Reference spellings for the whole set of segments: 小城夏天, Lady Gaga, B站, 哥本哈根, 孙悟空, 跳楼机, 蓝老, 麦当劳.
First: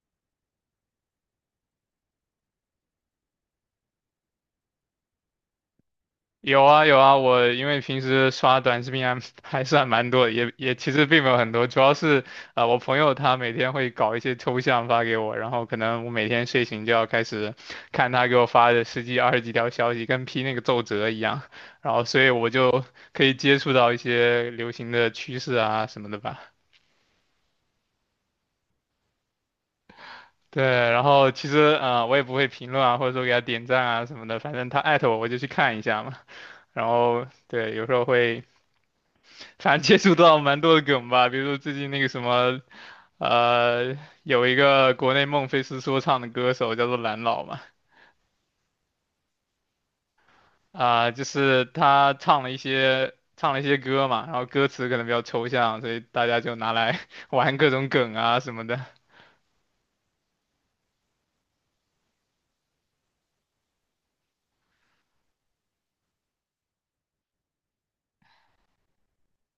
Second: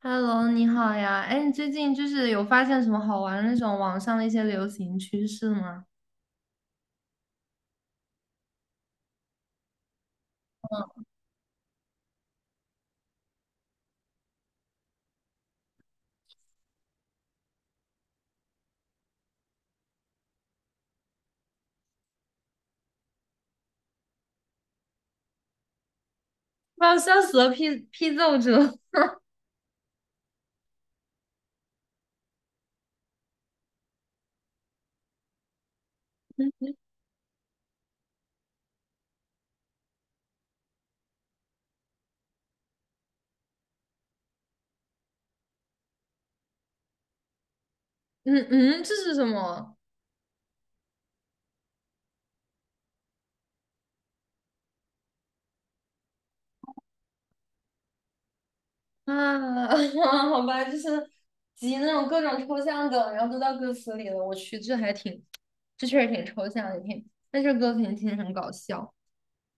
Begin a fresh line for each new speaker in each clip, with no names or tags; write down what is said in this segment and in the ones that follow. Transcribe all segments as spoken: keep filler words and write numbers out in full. Hello，你好呀。哎，你最近就是有发现什么好玩的那种网上的一些流行趋势吗？
有啊有啊，我因为平时刷短视频还 还算蛮多的也也其实并没有很多，主要是啊、呃我朋友他每天会搞一些抽象发给我，然后可能我每天睡醒就要开始看他给我发的十几二十几条消息，跟批那个奏折一样，然后所以我就可以接触到一些流行的趋势啊什么的吧。
哇，笑死了！批批奏折
对，然后其实啊、呃我也不会评论啊，或者说给他点赞啊什么的，反正他艾特我我就去看一下嘛。然 后对，有时候会反正接触到蛮多的梗吧，比如说最近那个什么，呃，有一个国内孟菲斯说唱的歌手叫做蓝老嘛，
嗯嗯，这是什么？
啊、就是他唱了一些唱了一些歌嘛，然后歌词可能比较抽象，所以大家就拿来 玩各种梗啊什么的。
啊，好吧，就是集那种各种抽象梗，然后都到歌词里了。我去，这还挺，这确实挺抽象的，也挺，但是歌定听着很搞笑。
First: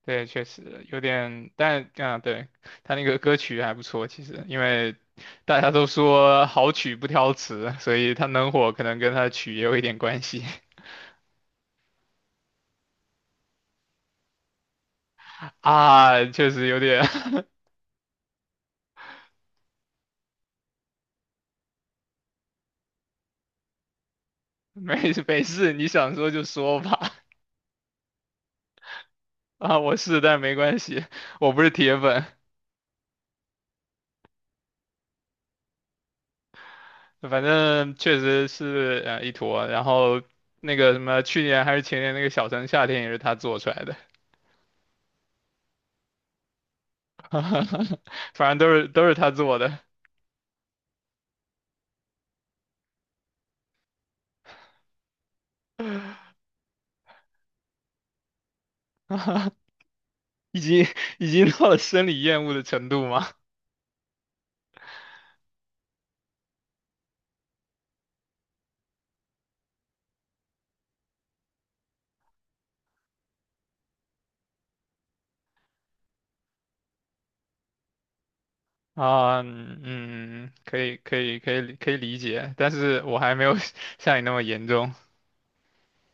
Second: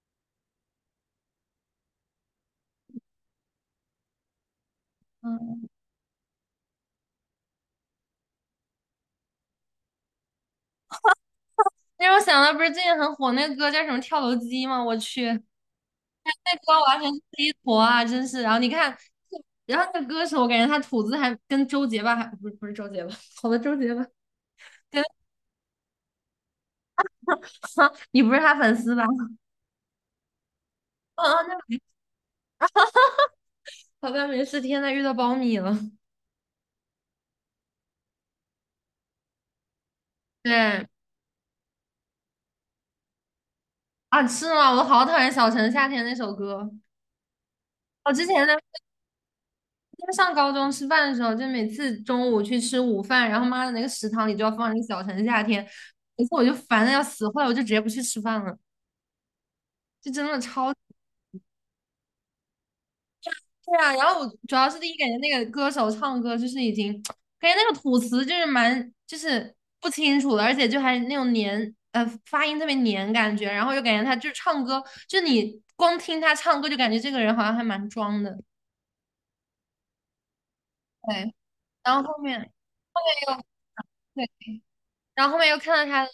对，确实有点，但啊，对，他那个歌曲还不错，其实因为
嗯，
大家都说好曲不挑词，所以他能火可能跟他的曲也有一点关系。
那让我想到不是最近很火那个歌叫什么《跳楼机》吗？我去，那
啊，确实有
歌完
点。
全是一坨啊，真是。然后你看，然后那个歌手，我感觉他吐字还跟周杰吧，还不是不是周杰吧，好的周杰吧，跟
没没事，你想说就说吧。
你不是他粉丝吧？
啊，我是，但没关系，
啊嗯，
我
那
不是
没
铁粉，
好像没事。天呐，遇到苞米了。
反正确实是啊一坨。然后那
对
个什么，去年还是前年那个《小城夏天》也是他做出来的，
啊，是吗？我好讨厌小城夏天那首歌。我之前呢，
反正都是都是他做的，
就上高中吃饭的时候，就每次中午去吃午饭，然后妈的那个食堂里就要放那个小城夏天，每次我就烦的要死，后来我就直接不去吃饭了，就真的
已
超
经已经到了生理厌恶的程度吗？
对啊，然后我主要是第一感觉那个歌手唱歌就是已经，感觉那个吐词就是蛮就是不清楚的，而且就还那种黏呃发音特别黏感觉，然后又感觉他就是唱歌，就你光听他唱歌就感觉这个人好像还蛮装的，
啊，嗯，嗯可以可
对，
以可以可
然
以
后
理
后面又
解，但是我还没有 像你
对，
那么严重。
然后后面又看到他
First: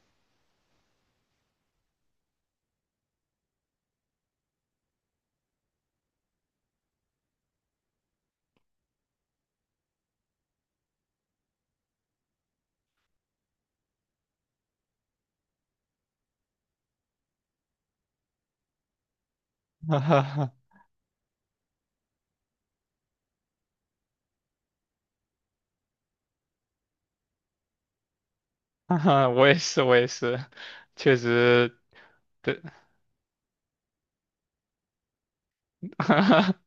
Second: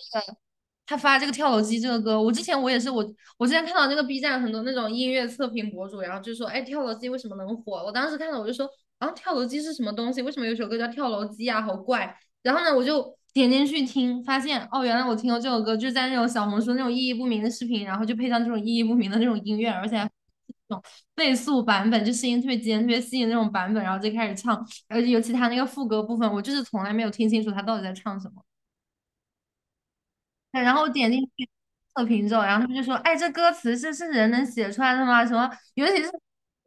他发这个跳楼机这个歌，我之前我也是我我之前看到那个 B 站很多那种音乐测评博主，然后就说，哎，跳楼机为什么能火？我当时看到我就说，啊，跳楼机是什么东西？为什么有首歌叫跳楼机啊？好怪。然后呢，我就点进去听，发现哦，原来我听过这首歌，就是在那种小红书那种意义不明的视频，然后就配上这种意义不明的那种音乐，而且还。那种倍速版本，就声音特别尖、特别细的那种版本，然后就开始唱，而且尤其他那个副歌部分，我就是从来没有听清楚他到底在唱什么。
哈哈哈我也是，我也是，
对然后我点
确
进去
实，
测评之后，然后
对，
他们就说："哎，这歌词这是人能写出来的吗？什么，尤其是怎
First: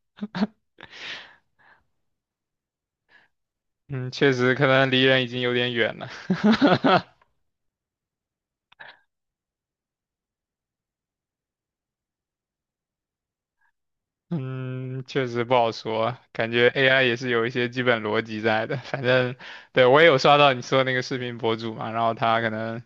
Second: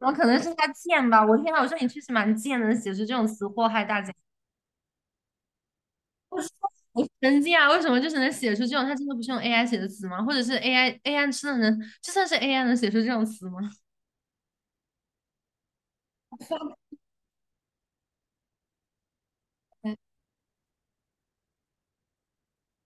么 可能是他贱吧？我天呐，我说你确实蛮贱的，能写出这种词祸害大
嗯，
家。
确实可能离人已经有点远了。
我说我神经啊！为什么就是能写出这种？他真的不是用 AI 写的词吗？或者是 AI AI 真的能，就算是 AI 能写出这种词吗？
嗯，确实不好说，感觉 A I 也是有一些基本逻辑在的。反正，对，我也有刷到你说的那个视频博主嘛，然后他可能啊、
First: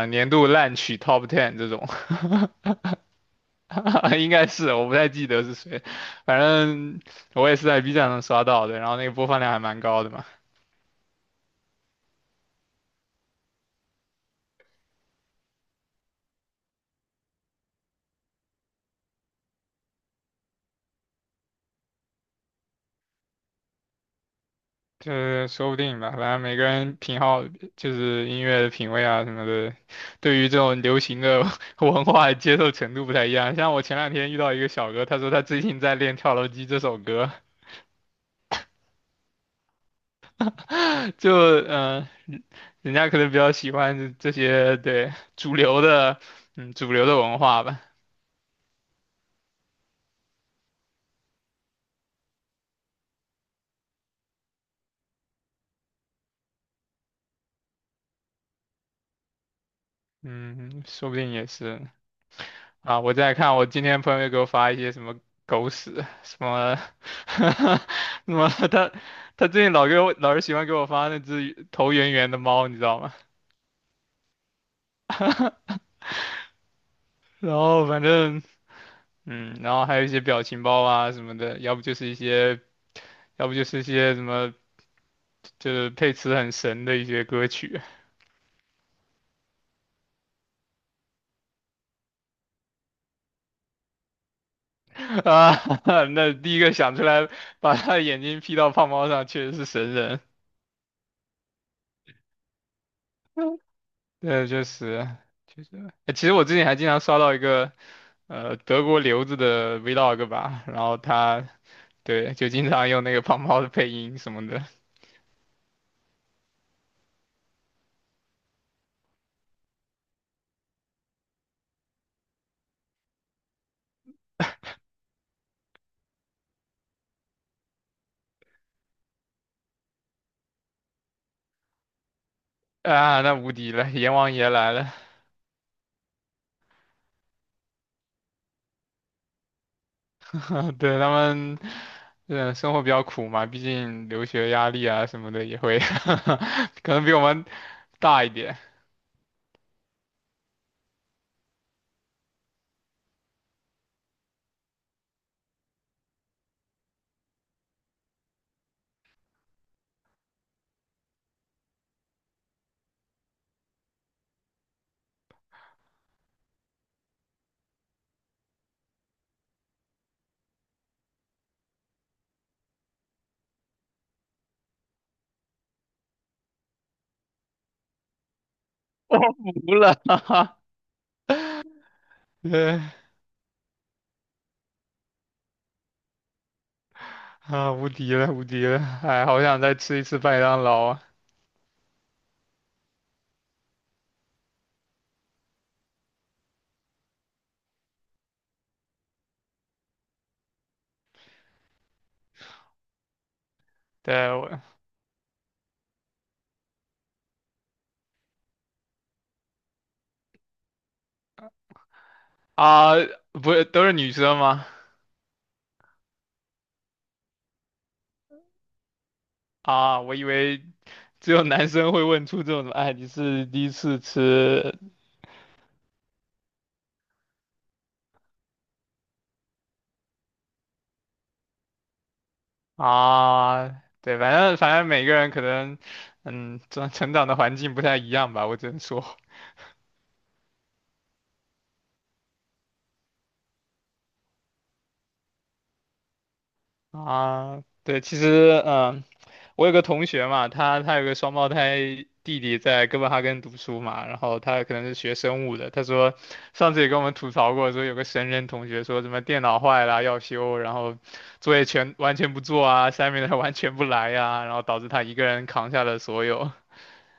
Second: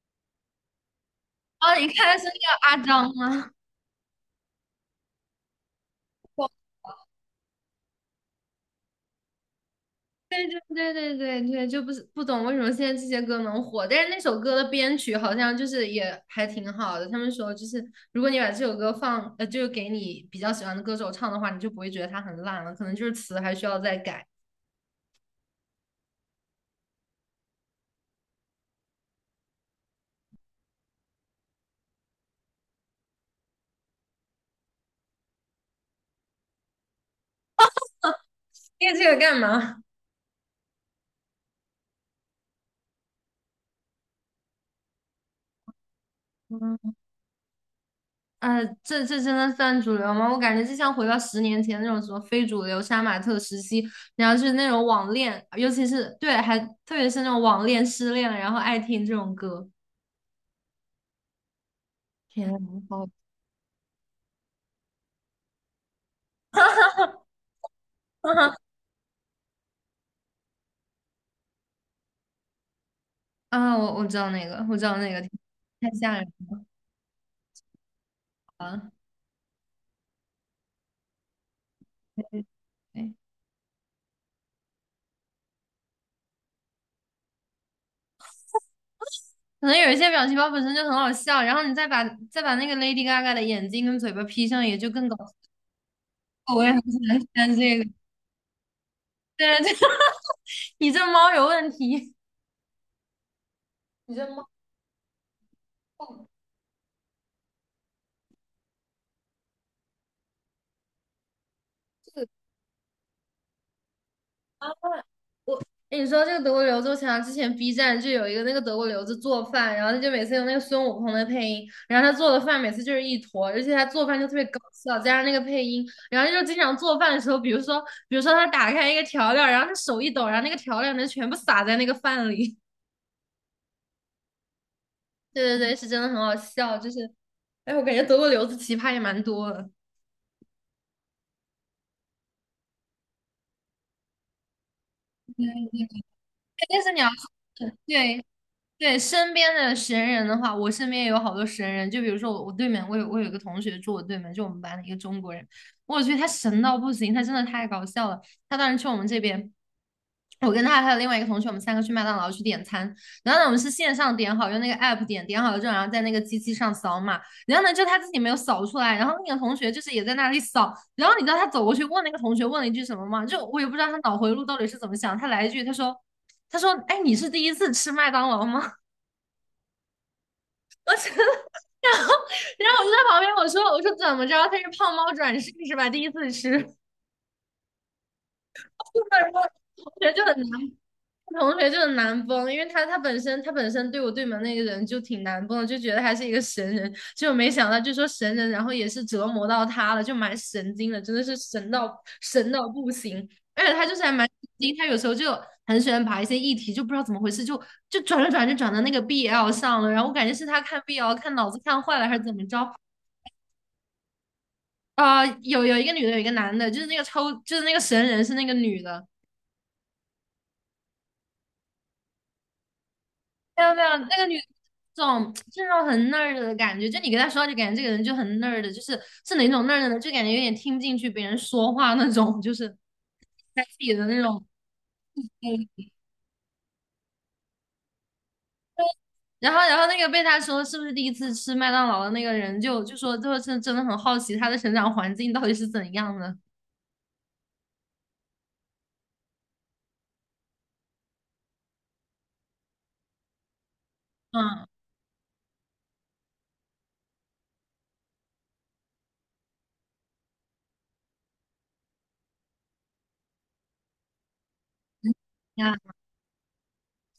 呃年度烂曲 Top Ten 这
啊！你
种。
后一看是那个阿张吗？
应该是我不太记得是谁，反正我也是在 B 站上刷到的，然后那个播放量还蛮高的嘛。
对对对对对对，就不是不懂为什么现在这些歌能火，但是那首歌的编曲好像就是也还挺好的。他们说就是，如果你把这首歌放，呃，就是给你比较喜欢的歌手唱的话，你就不会觉得它很烂了，可能就是词还需要再改。
就是说不定吧，反正每个人品好，就是音乐的品味啊什么的，对于这种流行的 文化的接受程度不太一样。像我前两天遇到一个小哥，他说他最近在练《跳楼机》这首歌。
练这个干嘛？
就嗯、呃人家可能比较喜欢这这些对主流的，嗯，主
嗯，
流的文化吧，
呃，这这真的算主流吗？我感觉就像回到十年前那种什么非主流、杀马特时期，然后是那种网恋，尤其是对，还特别是那种网恋、失恋，然后爱听这种歌。
嗯，说不定也是。
天呐，
啊，
好。
我在看，我今天朋友又给我发一些什么狗屎，什么，什么他他最近老给我老是喜欢给我发那只头圆圆的猫，你知道吗？
啊，我我知道那个，我知道那个，太吓人
然后反正
了。
嗯，然后还有一些表情包啊什么的，要不就是一些，
对，
要不就是一些什么，就是配词很神的一些歌曲。
可能有一些表情包本身就很好笑，然后你再把再把那个 Lady Gaga 的眼睛跟嘴巴 P 上，也就更搞 笑。
啊。那第一
我也
个
很
想
喜
出
欢
来
看
把
这个。
他的眼睛 P 到胖猫上，确实
对
是
对，
神 人。
你这猫有问题，你这猫。
对，就是，确实。哎其实我之前还经常刷到一个。呃德国留子的 vlog 吧，然后他对就经常用那个胖猫的配音什么的。
哎，你说这个德国留子，我想到之前 B 站就有一个那个德国留子做饭，然后他就每次用那个孙悟空的配音，然后他做的饭每次就是一坨，而且他做饭就特别搞笑，加上那个配音，然后就经常做饭的时候，比如说比如说他打开一个调料，然后他手一抖，然后那个调料能全部撒在那个饭里。
啊，那无敌了，阎王爷来了。
对对对，是真的很好笑，就是哎，我感觉德国留子奇葩也蛮多的。
对他们，嗯，生活比较苦嘛，毕竟留学压力啊什么的也
对，
会，
但 是
可
你
能
要
比我
说
们
对。
大一点。
对身边的神人的话，我身边也有好多神人。就比如说我，我对面，我有我有一个同学住我对面，就我们班的一个中国人，我去，他神到不行，他真的太搞笑了。他当时去我们这边，我跟他还有另外一个同学，我们三个去麦当劳去点餐。然后呢，我们是线上点好，用那个 app 点，点好了之后，然后在那个机器上扫码。然后呢，就他自己没有扫出来，然后那个同学就是也在那里扫。然后你知道他走过去问那个同学问了一句什么吗？就我也不知道他脑回路到底是怎么想，他来一句，他说。他说："哎，你是第一次吃麦当劳吗？"
我服了。哈哈，
然
对
后我就在旁边，我说我说怎么着，他是胖猫转世是吧？第一次吃，
啊，无敌了，无敌了，哎，
然后
好想再
同
吃一
学
次
就很
麦
难，
当劳啊！
同学就很难崩，因为他他本身他本身对我对门那个人就挺难崩的，就觉得他是一个神人，结果没想到就说神人，然后也是折磨到他了，就蛮神经的，真的是神到神到不行，而且他就是还
对
蛮神
我
经，他有时候就很喜欢把一些议题就不知道怎么回事，就就转着转着转到那个 B L 上了，然后我感觉是他看 B L 看脑子看坏了还是怎么着，
啊，不是都是女生吗？
啊，有有一个女的，有一个男的，就是那个抽，就是那个神人是那个女的，
啊，我以为只有男生会问出这种什么哎，你是
没
第一
有没有，
次
那个女
吃
这种就是那种很 nerd 的感觉，就你跟她说话就感觉这个人就很 nerd，就是是哪种 nerd 呢？就感觉有点听不进去别人说话那种，就是他自
啊？
己的
对，
那
反
种。
正反正每个人可能，
嗯，
嗯，成成长的环境不太一样吧，我只能说
然后然后那个被他说是不是第一次吃麦当劳的那个人就就说，就是真的很好奇他的成长环境到底是怎样的。
啊，对，其实嗯、我有个同学嘛，他他有个双胞胎弟弟在哥本哈根读书嘛，然后他
嗯
可能是学生物的。他说上次也跟我们吐槽过，说有个神人同学说什么电脑坏了要修，然后作业全完全不做啊下面的 i 完全不来呀、然后导致他一个人扛
呀，
下了所有。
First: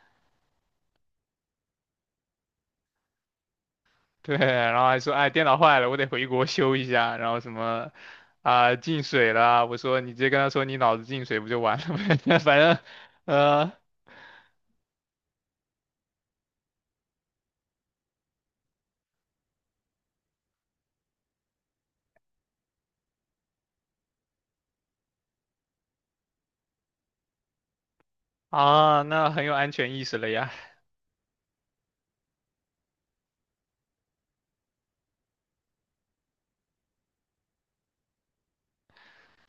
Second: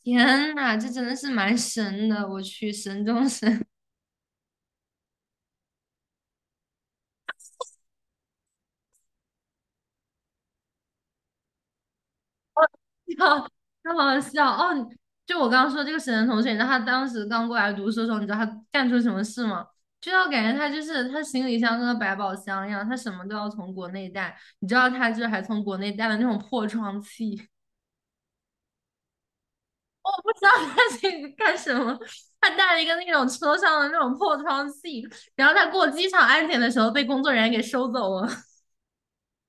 天呐，这真的是蛮神的，我去，神中神。
对，然后还说哎电脑坏了，我得回国修一下，然后什么啊、进水了，我说你直接跟他说你脑子进水不就完了呗。反正
笑，
呃
太好笑哦！就我刚刚说这个沈腾同学，你知道他当时刚过来读书的时候，你知道他干出什么事吗？就是我感觉他就是他行李箱跟个百宝箱一样，他什么都要从国内带。你知道他就是还从国内带了那种破窗器，
啊那很有安全 意识
我不
了
知道
呀。
他这个干什么。他带了一个那种车上的那种破窗器，然后他过机场安检的时候被工作人员给收走了。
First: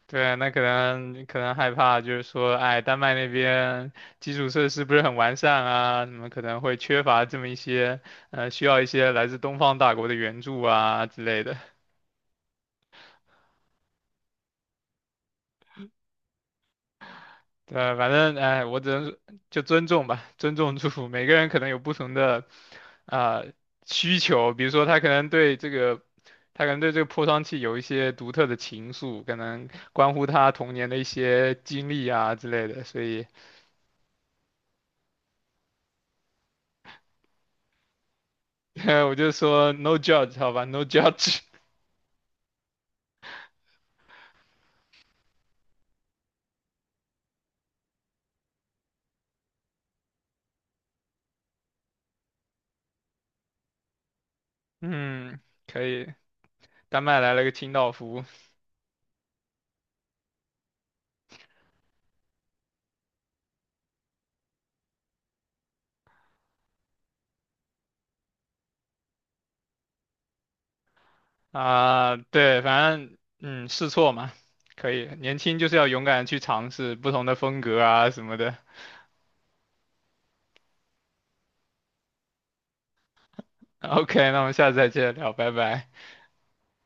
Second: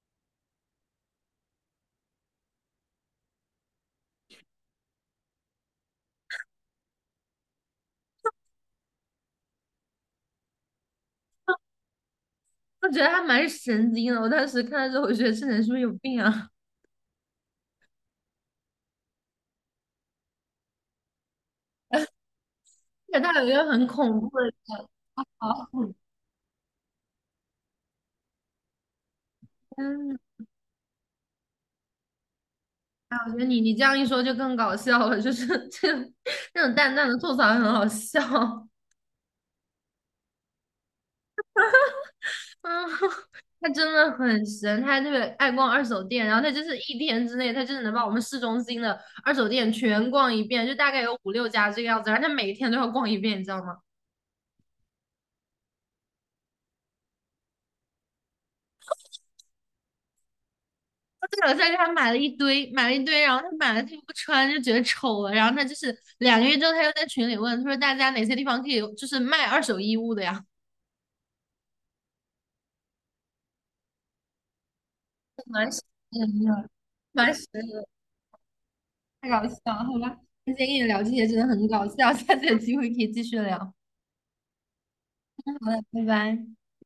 对，那可能可能害怕，就是说，哎，丹麦那边基础设施不是很完善啊，你们可能会缺乏这么一些，呃，需要一些来自东方大国的援助啊之类的。
我觉得他蛮神经的，我当时看到之后，我觉得这人是不是有病啊？
对，反正哎，我只能说就尊重吧，尊重祝福。每个人可能有不同的
而且他
啊、
有一
呃
个很
需
恐怖
求，比如说
的。
他可 能
好
对这个，他可能对这个破窗器有一些独特的情愫，可能关
嗯，
乎他童年的一些经历啊之类的，所
哎，
以。
我觉得你你这样一说就更搞笑了，就是 这那种淡淡的吐槽很好笑。
我就说 no judge 好吧，no judge。
嗯，他真的很神，他还特别爱逛二手店，然后他就是一天之内，他就是能把我们市中心的二手店全逛一遍，就大概有五六家这个样子，然后他每一天都要逛一遍，你知道吗？
嗯，可以。丹麦来了个清道夫。
他了，个在他买了一堆，买了一堆，然后他买了他又不穿，就觉得丑了，然后他就是两个月之后，他又在群里问，他说大家哪些地方可以就是卖二手衣物的呀？
啊，对，反正嗯，试错嘛，可以。年 轻就
蛮
是
神
要勇敢地去
的，
尝试不同
蛮
的
神
风格啊什么的。
太搞笑了，好吧，今天跟你聊这些真的很搞笑，下次有机会可以继续聊，好
OK,那我们下次再接着聊，拜
的，
拜。
拜拜。